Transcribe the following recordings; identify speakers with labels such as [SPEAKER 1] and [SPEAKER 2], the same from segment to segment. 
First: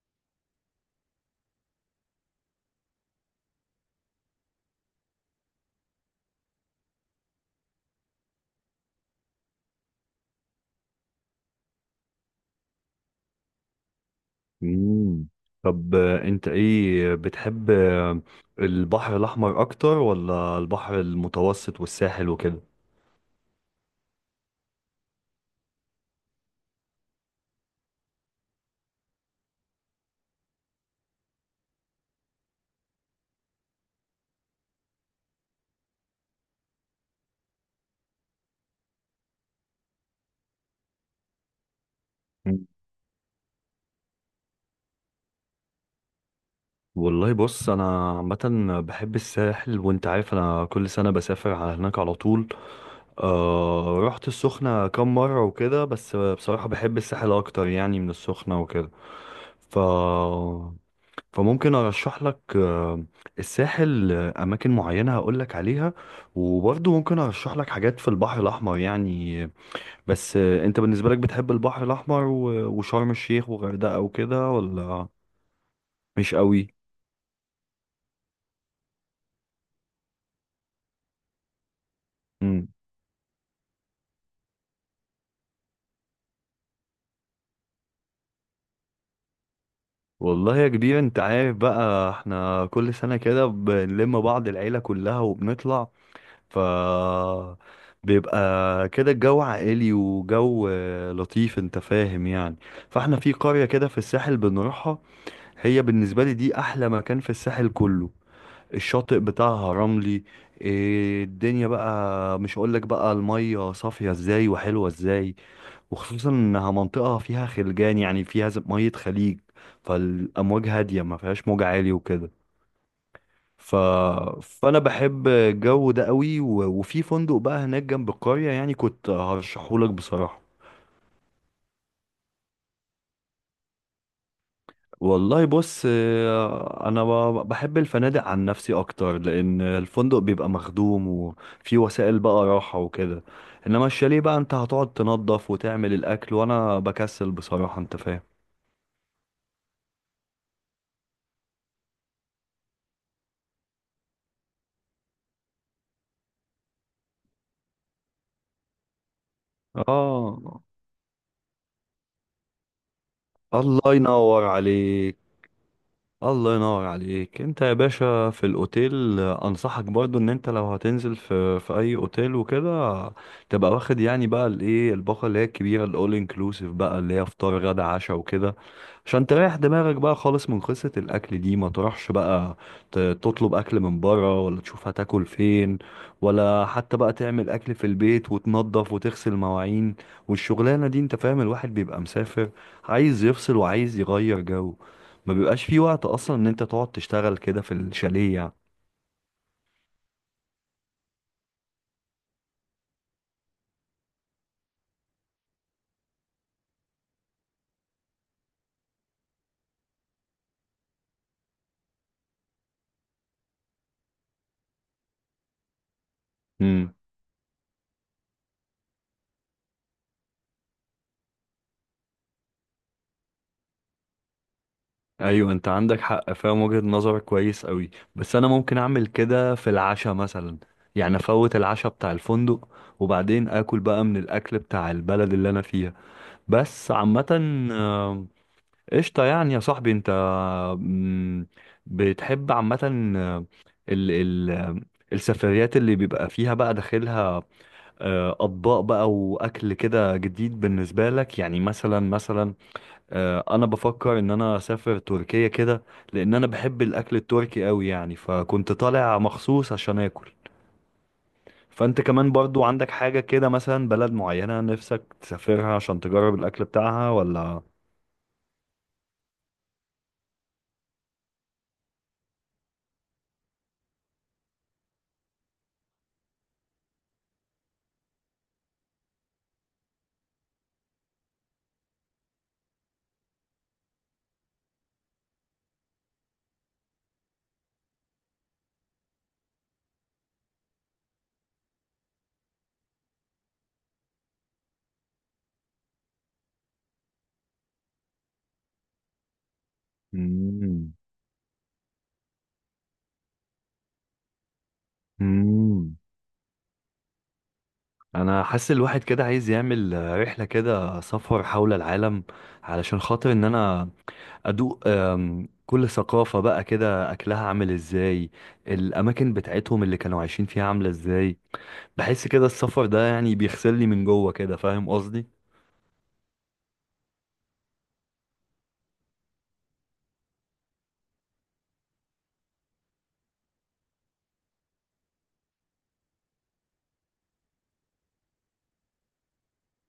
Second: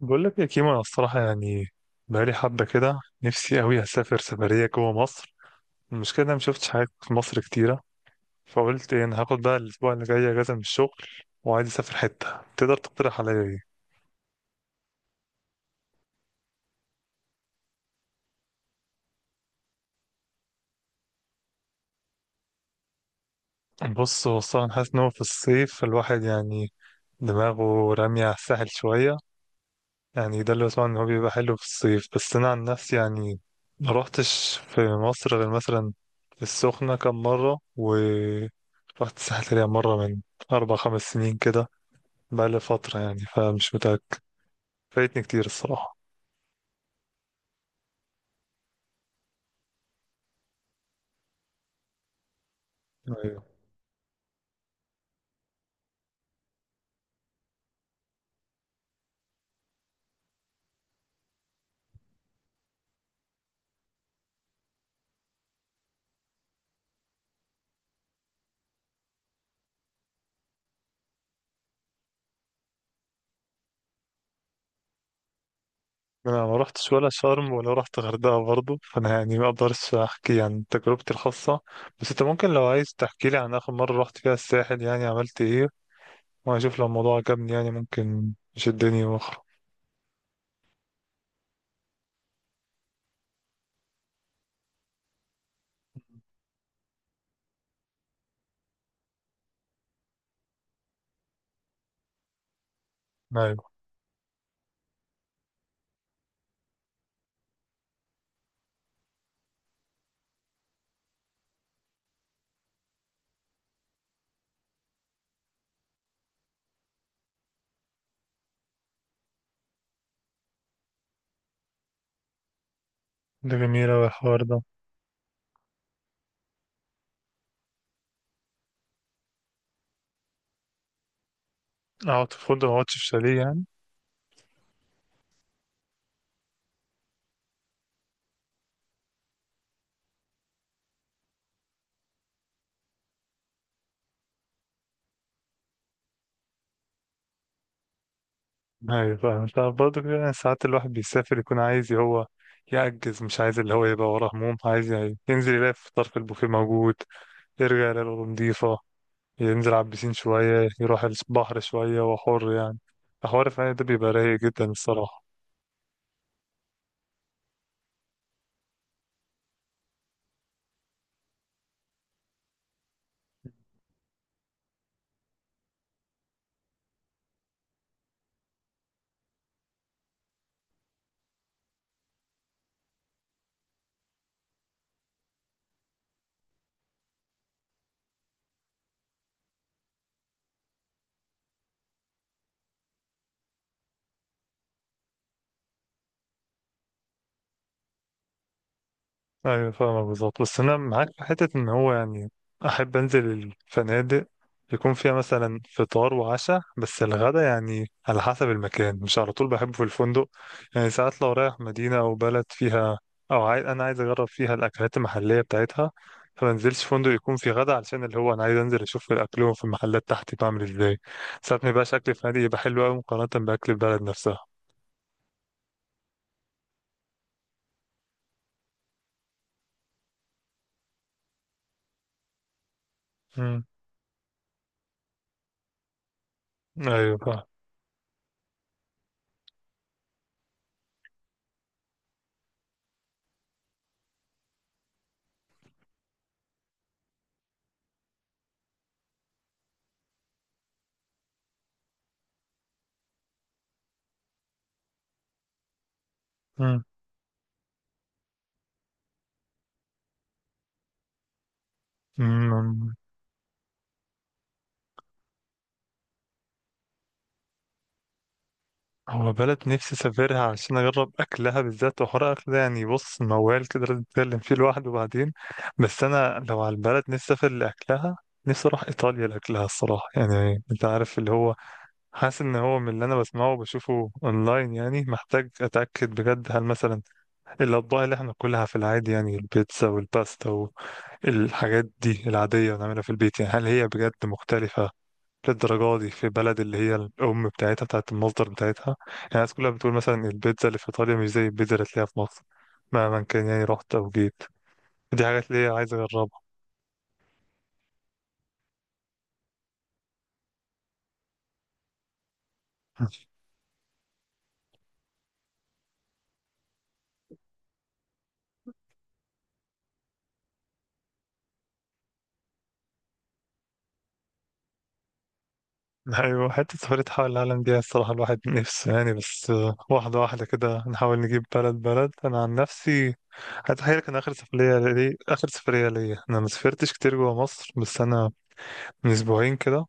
[SPEAKER 1] بقول لك يا كيمو، انا الصراحه يعني بقالي حبه كده نفسي قوي اسافر سفريه جوه مصر. المشكله إن انا مشفتش حاجات في مصر كتيره. فقلت إيه، انا هاخد بقى الاسبوع اللي جاي اجازه من الشغل، وعايز اسافر حته تقدر تقترح عليا.
[SPEAKER 2] مم. طب، انت ايه بتحب، البحر الاحمر اكتر ولا البحر المتوسط والساحل وكده؟
[SPEAKER 1] ايه، بص، هو الصراحه أنا حاسس ان هو في الصيف الواحد يعني دماغه راميه على الساحل شويه. يعني ده اللي بسمعه، ان هو بيبقى حلو في الصيف، بس انا عن نفسي يعني ما روحتش في مصر غير مثلا السخنة كم مرة، و رحت الساحل يعني مرة من 4 5 سنين كده. بقالي
[SPEAKER 2] مم.
[SPEAKER 1] فترة يعني فمش متأكد. فايتني كتير الصراحة.
[SPEAKER 2] والله بص، انا عامه بحب الساحل، وانت عارف انا كل سنه بسافر على هناك على طول.
[SPEAKER 1] أيوة.
[SPEAKER 2] رحت السخنه كام مره وكده، بس بصراحه بحب الساحل اكتر يعني من السخنه وكده. ف فممكن ارشح لك، الساحل، اماكن معينه هقول لك عليها، وبرضه ممكن ارشح لك حاجات في البحر الاحمر يعني. بس انت بالنسبه لك بتحب البحر الاحمر وشرم الشيخ وغردقه وكده، ولا مش
[SPEAKER 1] أنا ما
[SPEAKER 2] قوي؟
[SPEAKER 1] روحتش ولا شرم ولا روحت غردقة برضه، فأنا يعني ما أقدرش أحكي عن تجربتي الخاصة. بس أنت ممكن لو
[SPEAKER 2] مم.
[SPEAKER 1] عايز تحكي لي عن آخر مرة روحت فيها الساحل، يعني عملت إيه، وأشوف لو الموضوع عجبني يعني ممكن يشدني وأخرج.
[SPEAKER 2] والله يا كبير، انت عارف بقى احنا كل سنه كده بنلم بعض، العيله كلها وبنطلع. ف بيبقى كده الجو عائلي، وجو لطيف، انت فاهم يعني. فاحنا في قرية
[SPEAKER 1] أيوة.
[SPEAKER 2] كده في الساحل بنروحها. هي بالنسبة لي دي أحلى مكان في الساحل كله. الشاطئ بتاعها رملي. إيه الدنيا بقى! مش هقولك بقى المية صافية ازاي وحلوة ازاي. وخصوصا انها منطقة فيها خلجان، يعني فيها مية خليج، فالأمواج هادية، ما فيهاش موج عالي وكده.
[SPEAKER 1] ده
[SPEAKER 2] ف...
[SPEAKER 1] جميل أوي الحوار ده.
[SPEAKER 2] فأنا بحب الجو ده قوي وفي فندق بقى هناك جنب القرية، يعني كنت هرشحهولك بصراحة.
[SPEAKER 1] أقعد في فندق ما أقعدش في شاليه يعني؟
[SPEAKER 2] والله بص، انا بحب الفنادق عن نفسي اكتر، لان الفندق بيبقى مخدوم، وفي وسائل بقى راحة وكده. انما الشاليه بقى انت هتقعد تنظف وتعمل الاكل، وانا بكسل بصراحة، انت فاهم.
[SPEAKER 1] أيوة فاهم. أنت برضه كده يعني ساعات الواحد بيسافر يكون عايز هو يعجز، مش عايز اللي هو يبقى وراه هموم، عايز يعني ينزل يلاقي في طرف البوفيه موجود، يرجع يلاقي الأوضة نضيفة، ينزل على البسين
[SPEAKER 2] اه.
[SPEAKER 1] شوية، يروح البحر شوية وحر يعني. الحوار فعلا ده
[SPEAKER 2] الله
[SPEAKER 1] بيبقى رايق
[SPEAKER 2] ينور
[SPEAKER 1] جدا
[SPEAKER 2] عليك.
[SPEAKER 1] الصراحة.
[SPEAKER 2] الله ينور عليك انت يا باشا. في الاوتيل، انصحك برضو ان انت لو هتنزل في اي اوتيل وكده، تبقى واخد يعني بقى الايه، الباقه اللي هي الكبيره، الاول انكلوسيف بقى اللي هي فطار غدا عشاء وكده، عشان تريح دماغك بقى خالص من قصه الاكل دي. ما تروحش بقى تطلب اكل من بره، ولا تشوف هتاكل فين، ولا حتى بقى تعمل اكل في البيت وتنظف وتغسل مواعين. والشغلانه دي، انت فاهم، الواحد بيبقى مسافر، عايز يفصل وعايز يغير جو. ما بيبقاش في وقت اصلا ان انت تقعد تشتغل كده في الشاليه يعني.
[SPEAKER 1] ايوه فاهمك بالظبط، بس انا معاك في حته ان هو يعني احب انزل الفنادق يكون فيها مثلا فطار وعشاء، بس الغدا يعني على حسب المكان، مش على طول بحبه في الفندق. يعني ساعات لو رايح مدينه او بلد فيها، او عايز، انا عايز اجرب فيها الاكلات المحليه بتاعتها، فما انزلش
[SPEAKER 2] امم.
[SPEAKER 1] فندق يكون فيه غدا، علشان اللي هو انا عايز انزل اشوف الاكل في المحلات تحت بعمل ازاي. ساعات ما يبقاش اكل فنادق يبقى حلو قوي مقارنه باكل البلد نفسها.
[SPEAKER 2] ايوه، انت عندك حق، فاهم وجهة نظرك كويس قوي. بس انا ممكن اعمل كده في العشاء مثلا. يعني افوت العشاء بتاع الفندق، وبعدين
[SPEAKER 1] امم.
[SPEAKER 2] اكل بقى من الاكل بتاع البلد اللي انا فيها. بس
[SPEAKER 1] ايوه
[SPEAKER 2] عامة.
[SPEAKER 1] فاهم.
[SPEAKER 2] آه، قشطة يعني يا صاحبي انت. مم، بتحب عامة، آه، ال ال السفريات اللي بيبقى فيها بقى داخلها اطباق بقى واكل كده جديد بالنسبه لك يعني، مثلا انا بفكر ان انا اسافر تركيا كده، لان انا بحب الاكل التركي قوي يعني، فكنت طالع مخصوص عشان اكل. فانت كمان برضو عندك
[SPEAKER 1] مم.
[SPEAKER 2] حاجه كده، مثلا بلد معينه نفسك تسافرها عشان تجرب الاكل بتاعها ولا؟
[SPEAKER 1] هو بلد نفسي اسافرها عشان اجرب اكلها بالذات، وحوار اكل ده يعني بص موال كده لازم نتكلم فيه لوحده بعدين. بس انا لو على البلد نفسي اسافر لاكلها، نفسي اروح ايطاليا لاكلها الصراحه. يعني انت عارف اللي هو حاسس ان هو من اللي انا بسمعه وبشوفه اونلاين، يعني محتاج اتاكد بجد. هل مثلا الاطباق اللي احنا بناكلها في العادي، يعني البيتزا والباستا والحاجات دي العاديه ونعملها في البيت، يعني هل هي بجد مختلفه للدرجة دي في بلد اللي هي الأم بتاعتها بتاعت المصدر بتاعتها؟ يعني الناس كلها بتقول مثلا البيتزا اللي في
[SPEAKER 2] مم.
[SPEAKER 1] إيطاليا مش زي البيتزا اللي تلاقيها في مصر مهما كان، يعني رحت أو جيت. دي حاجات اللي هي عايز
[SPEAKER 2] مم.
[SPEAKER 1] أجربها.
[SPEAKER 2] انا حاسس الواحد كده عايز يعمل رحله، كده سفر حول العالم، علشان خاطر ان انا ادوق كل ثقافه بقى كده اكلها عامل ازاي، الاماكن بتاعتهم اللي كانوا عايشين فيها عامله ازاي. بحس كده السفر ده يعني بيغسلني من جوه كده، فاهم قصدي؟
[SPEAKER 1] أيوة، حتة سفرية حول العالم دي الصراحة الواحد نفسه يعني، بس واحدة واحدة كده نحاول نجيب بلد بلد. أنا عن نفسي هتخيل، كان آخر سفرية ليا. أنا ما سافرتش كتير جوا مصر، بس أنا من أسبوعين كده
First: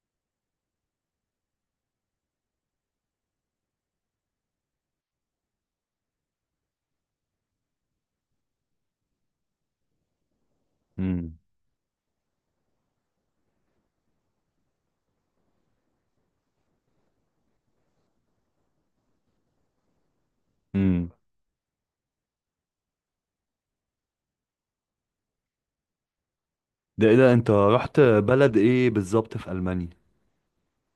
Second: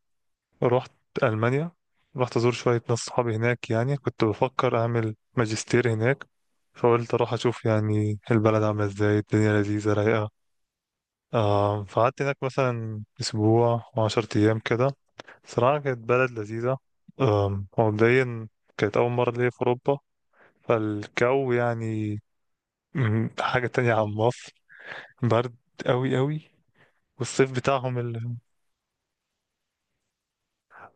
[SPEAKER 1] رحت ألمانيا. رحت أزور شوية ناس صحابي هناك، يعني كنت بفكر أعمل ماجستير هناك، فقلت أروح أشوف يعني البلد عاملة إزاي. الدنيا لذيذة رايقة.
[SPEAKER 2] امم.
[SPEAKER 1] آه فقعدت هناك مثلا أسبوع وعشرة أيام كده. صراحة كانت بلد لذيذة. هو مبدئيا كانت أول مرة ليا في أوروبا،
[SPEAKER 2] امم.
[SPEAKER 1] فالجو يعني، حاجة تانية عن مصر. برد أوي أوي.
[SPEAKER 2] ده ايه ده؟ انت
[SPEAKER 1] والصيف بتاعهم
[SPEAKER 2] رحت
[SPEAKER 1] اللي،
[SPEAKER 2] بلد ايه بالظبط في المانيا؟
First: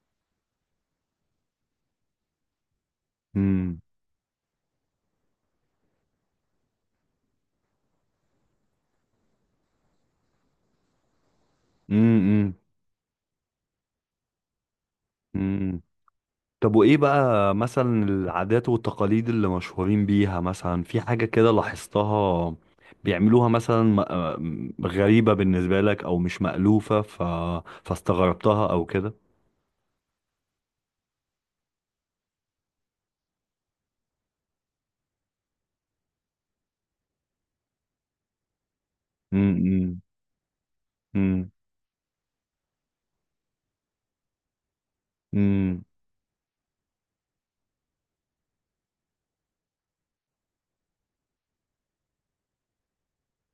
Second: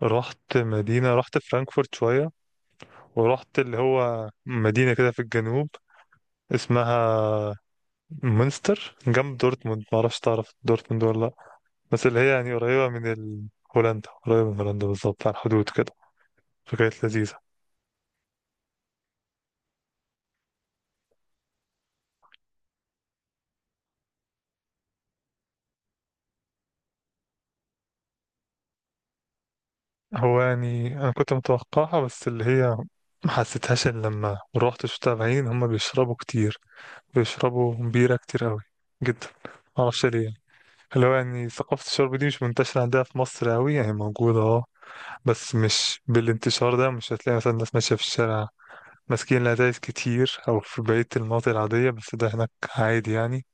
[SPEAKER 1] رحت مدينة، رحت فرانكفورت شوية، ورحت اللي
[SPEAKER 2] امم.
[SPEAKER 1] هو مدينة كده في الجنوب اسمها مونستر جنب دورتموند. معرفش تعرف دورتموند ولا لأ، بس اللي هي يعني قريبة من هولندا. قريبة من هولندا بالظبط على الحدود
[SPEAKER 2] امم.
[SPEAKER 1] كده.
[SPEAKER 2] طب وإيه
[SPEAKER 1] فكانت لذيذة.
[SPEAKER 2] بقى مثلا العادات والتقاليد اللي مشهورين بيها؟ مثلا في حاجة كده لاحظتها بيعملوها مثلا، غريبة بالنسبة لك أو مش مألوفة، فاستغربتها أو كده؟
[SPEAKER 1] هو يعني أنا كنت متوقعها بس اللي هي ما حسيتهاش إلا لما روحت شفتها بعينين هما بيشربوا كتير، بيشربوا بيرة كتير أوي جدا.
[SPEAKER 2] أمم.
[SPEAKER 1] معرفش ليه يعني. اللي هو يعني
[SPEAKER 2] أمم.
[SPEAKER 1] ثقافة الشرب دي مش منتشرة عندها في مصر أوي، يعني موجودة اه، بس
[SPEAKER 2] أمم.
[SPEAKER 1] مش بالانتشار ده. مش هتلاقي مثلا ناس ماشية في الشارع ماسكين الأتايس كتير أو في بقية المناطق العادية، بس ده هناك عادي يعني.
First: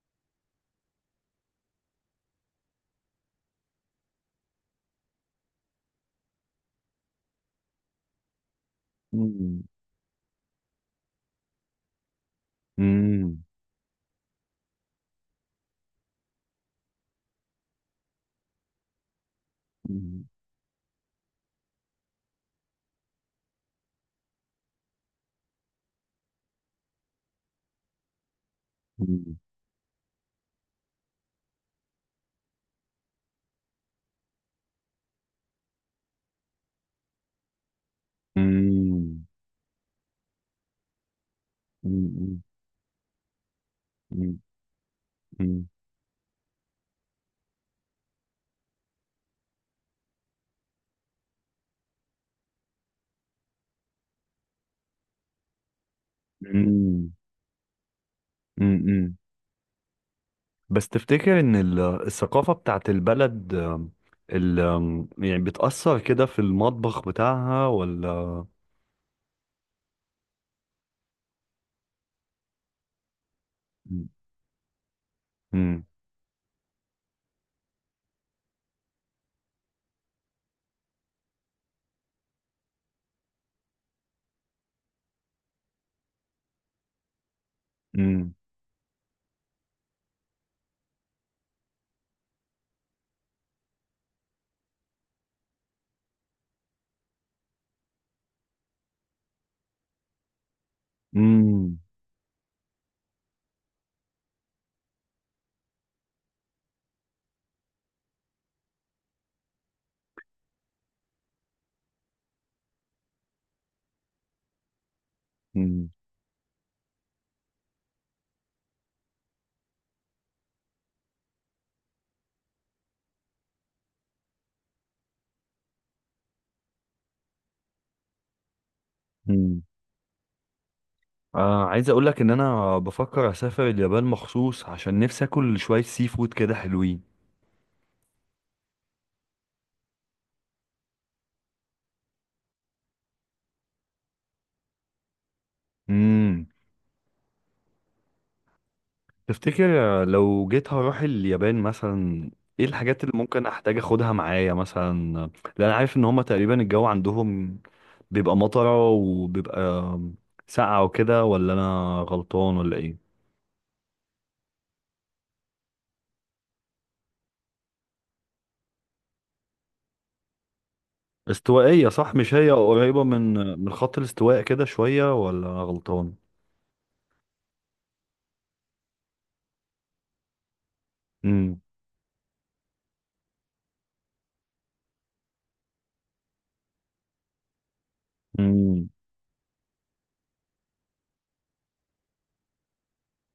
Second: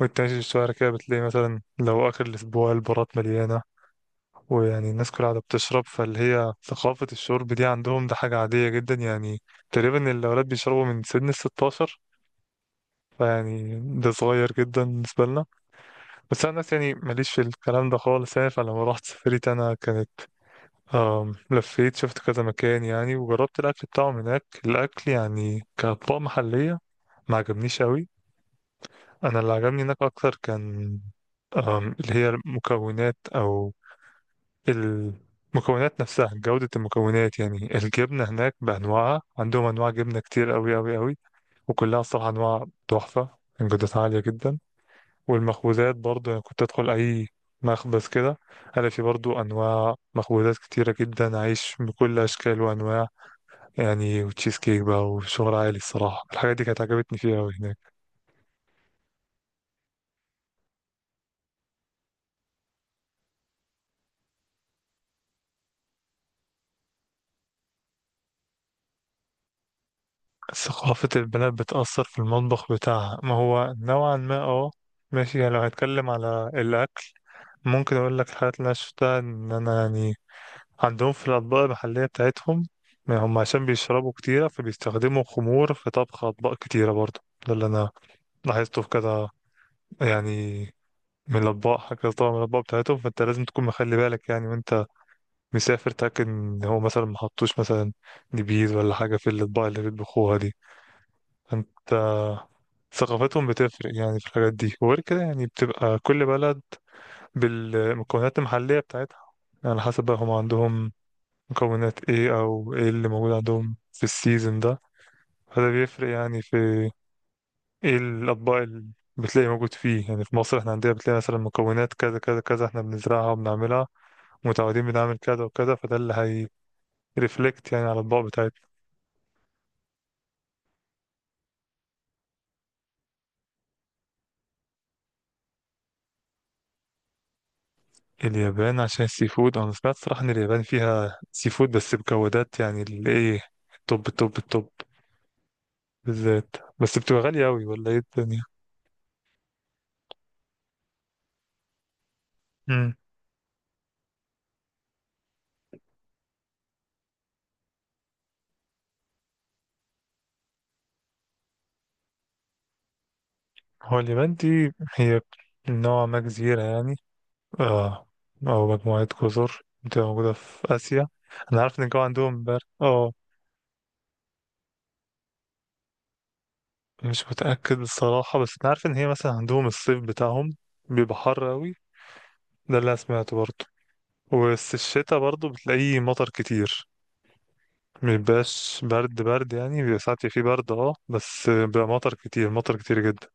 [SPEAKER 1] وانت ماشي في الشوارع كده بتلاقي مثلا لو آخر الأسبوع البارات مليانة، ويعني الناس كلها قاعدة بتشرب. فاللي هي ثقافة الشرب دي عندهم ده حاجة عادية جدا يعني.
[SPEAKER 2] أمم.
[SPEAKER 1] تقريبا الأولاد بيشربوا من سن 16، فيعني ده صغير جدا بالنسبة لنا. بس أنا الناس يعني ماليش في الكلام ده خالص. يعني فلما رحت سافرت أنا كانت،
[SPEAKER 2] أمم.
[SPEAKER 1] لفيت شفت كذا مكان، يعني وجربت الأكل بتاعهم هناك. الأكل يعني كأطباق محلية ما عجبنيش أوي. أنا اللي عجبني هناك أكتر كان اللي هي المكونات، أو المكونات نفسها، جودة المكونات. يعني الجبنة
[SPEAKER 2] أمم.
[SPEAKER 1] هناك بأنواعها،
[SPEAKER 2] أمم.
[SPEAKER 1] عندهم أنواع جبنة كتير أوي أوي أوي، وكلها
[SPEAKER 2] أمم.
[SPEAKER 1] الصراحة
[SPEAKER 2] أمم.
[SPEAKER 1] أنواع تحفة كان جودتها عالية
[SPEAKER 2] أمم.
[SPEAKER 1] جدا. والمخبوزات برضه، يعني كنت أدخل أي مخبز كده ألاقي في برضه أنواع مخبوزات كتيرة جدا، عيش بكل أشكال وأنواع يعني، وتشيز كيك بقى وشغل عالي الصراحة. الحاجات دي كانت
[SPEAKER 2] أمم.
[SPEAKER 1] عجبتني فيها أوي هناك.
[SPEAKER 2] أمم. أمم. بس تفتكر ان الثقافة بتاعت البلد، ال آم، يعني بتأثر كده في المطبخ بتاعها ولا؟
[SPEAKER 1] ثقافة البنات بتأثر في المطبخ بتاعها، ما هو
[SPEAKER 2] مم.
[SPEAKER 1] نوعا ما اه ماشي. يعني لو
[SPEAKER 2] مم.
[SPEAKER 1] هنتكلم على الأكل، ممكن أقول لك الحاجات اللي أنا شفتها. إن أنا يعني عندهم في الأطباق المحلية بتاعتهم، ما هم عشان بيشربوا كتيرة فبيستخدموا خمور في طبخ أطباق كتيرة برضه. ده اللي أنا
[SPEAKER 2] مم.
[SPEAKER 1] لاحظته في كذا يعني، من الأطباق كذا طبعا، من الأطباق بتاعتهم. فأنت لازم تكون مخلي بالك يعني وأنت مسافر، تاكد ان هو مثلا ما حطوش مثلا نبيذ ولا حاجه في الاطباق اللي بيطبخوها دي. فانت، ثقافتهم بتفرق يعني في الحاجات دي. وغير كده يعني بتبقى كل بلد بالمكونات المحليه بتاعتها، يعني على حسب بقى هم عندهم مكونات ايه، او ايه اللي موجود عندهم في السيزون ده، فده
[SPEAKER 2] مم.
[SPEAKER 1] بيفرق يعني في ايه الاطباق اللي بتلاقي موجود فيه. يعني في مصر احنا عندنا بتلاقي مثلا مكونات كذا كذا كذا، احنا بنزرعها وبنعملها، متعودين بنعمل كذا وكذا، فده اللي هي ريفلكت يعني على الاطباق بتاعتنا.
[SPEAKER 2] مم. عايز اقول لك ان انا بفكر اسافر اليابان مخصوص، عشان نفسي اكل شوية سي فود كده حلوين.
[SPEAKER 1] اليابان عشان السي فود، انا سمعت صراحة ان اليابان فيها سي فود، بس بجودات يعني اللي ايه توب توب توب،
[SPEAKER 2] مم.
[SPEAKER 1] بالذات. بس بتبقى غالية اوي ولا ايه الدنيا؟
[SPEAKER 2] تفتكر لو جيت هروح اليابان مثلا، ايه
[SPEAKER 1] امم.
[SPEAKER 2] الحاجات اللي ممكن احتاج اخدها معايا مثلا؟ لان انا عارف ان هما تقريبا الجو عندهم بيبقى مطرة، وبيبقى ساقعة وكده، ولا انا غلطان ولا ايه؟
[SPEAKER 1] هو اليابان دي هي نوع ما جزيرة يعني، اه، او مجموعة جزر بتبقى موجودة في اسيا. انا عارف ان
[SPEAKER 2] استوائية
[SPEAKER 1] الجو
[SPEAKER 2] صح؟ مش
[SPEAKER 1] عندهم
[SPEAKER 2] هي
[SPEAKER 1] بارد
[SPEAKER 2] قريبة
[SPEAKER 1] اه.
[SPEAKER 2] من خط الاستواء كده شوية، ولا انا غلطان؟
[SPEAKER 1] مش متأكد الصراحة، بس انا عارف ان هي مثلا عندهم الصيف بتاعهم بيبقى حر
[SPEAKER 2] امم.
[SPEAKER 1] اوي. ده اللي انا سمعته برضه. بس الشتا برضه بتلاقيه مطر كتير، مبيبقاش
[SPEAKER 2] امم.
[SPEAKER 1] برد برد يعني، بيبقى ساعات فيه برد اه، بس بيبقى مطر كتير مطر كتير جدا.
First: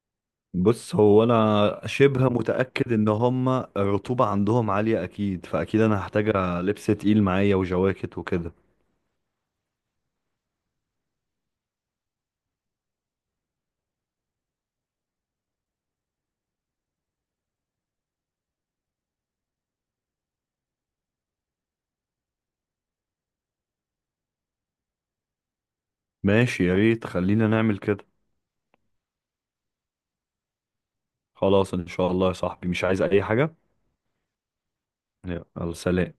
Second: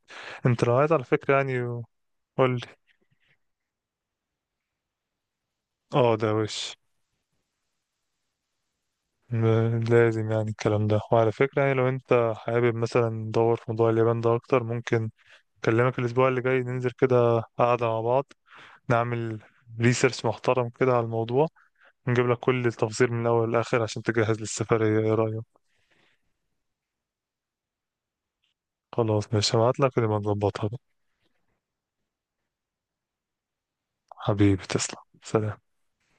[SPEAKER 1] انت لو عايز
[SPEAKER 2] بص،
[SPEAKER 1] على
[SPEAKER 2] هو
[SPEAKER 1] فكرة
[SPEAKER 2] انا
[SPEAKER 1] يعني،
[SPEAKER 2] شبه
[SPEAKER 1] قولي،
[SPEAKER 2] متأكد ان هما الرطوبة عندهم عالية اكيد، فاكيد انا
[SPEAKER 1] اه ده
[SPEAKER 2] هحتاج
[SPEAKER 1] وش
[SPEAKER 2] لبس تقيل معايا وجواكت وكده.
[SPEAKER 1] لازم يعني الكلام ده. وعلى فكرة يعني لو انت حابب مثلا ندور في موضوع اليابان ده اكتر، ممكن اكلمك الاسبوع اللي جاي ننزل كده قعدة مع بعض، نعمل ريسيرش محترم كده على الموضوع، نجيب لك كل التفاصيل من الاول للاخر عشان تجهز للسفرية. ايه رأيك؟
[SPEAKER 2] ماشي، يا ريت خلينا نعمل كده.
[SPEAKER 1] خلاص ماشي، هبعت لك ونبقى نظبطها بقى.
[SPEAKER 2] خلاص ان شاء الله يا صاحبي، مش عايز اي حاجة.
[SPEAKER 1] حبيبي تسلم. سلام.
[SPEAKER 2] يلا سلام.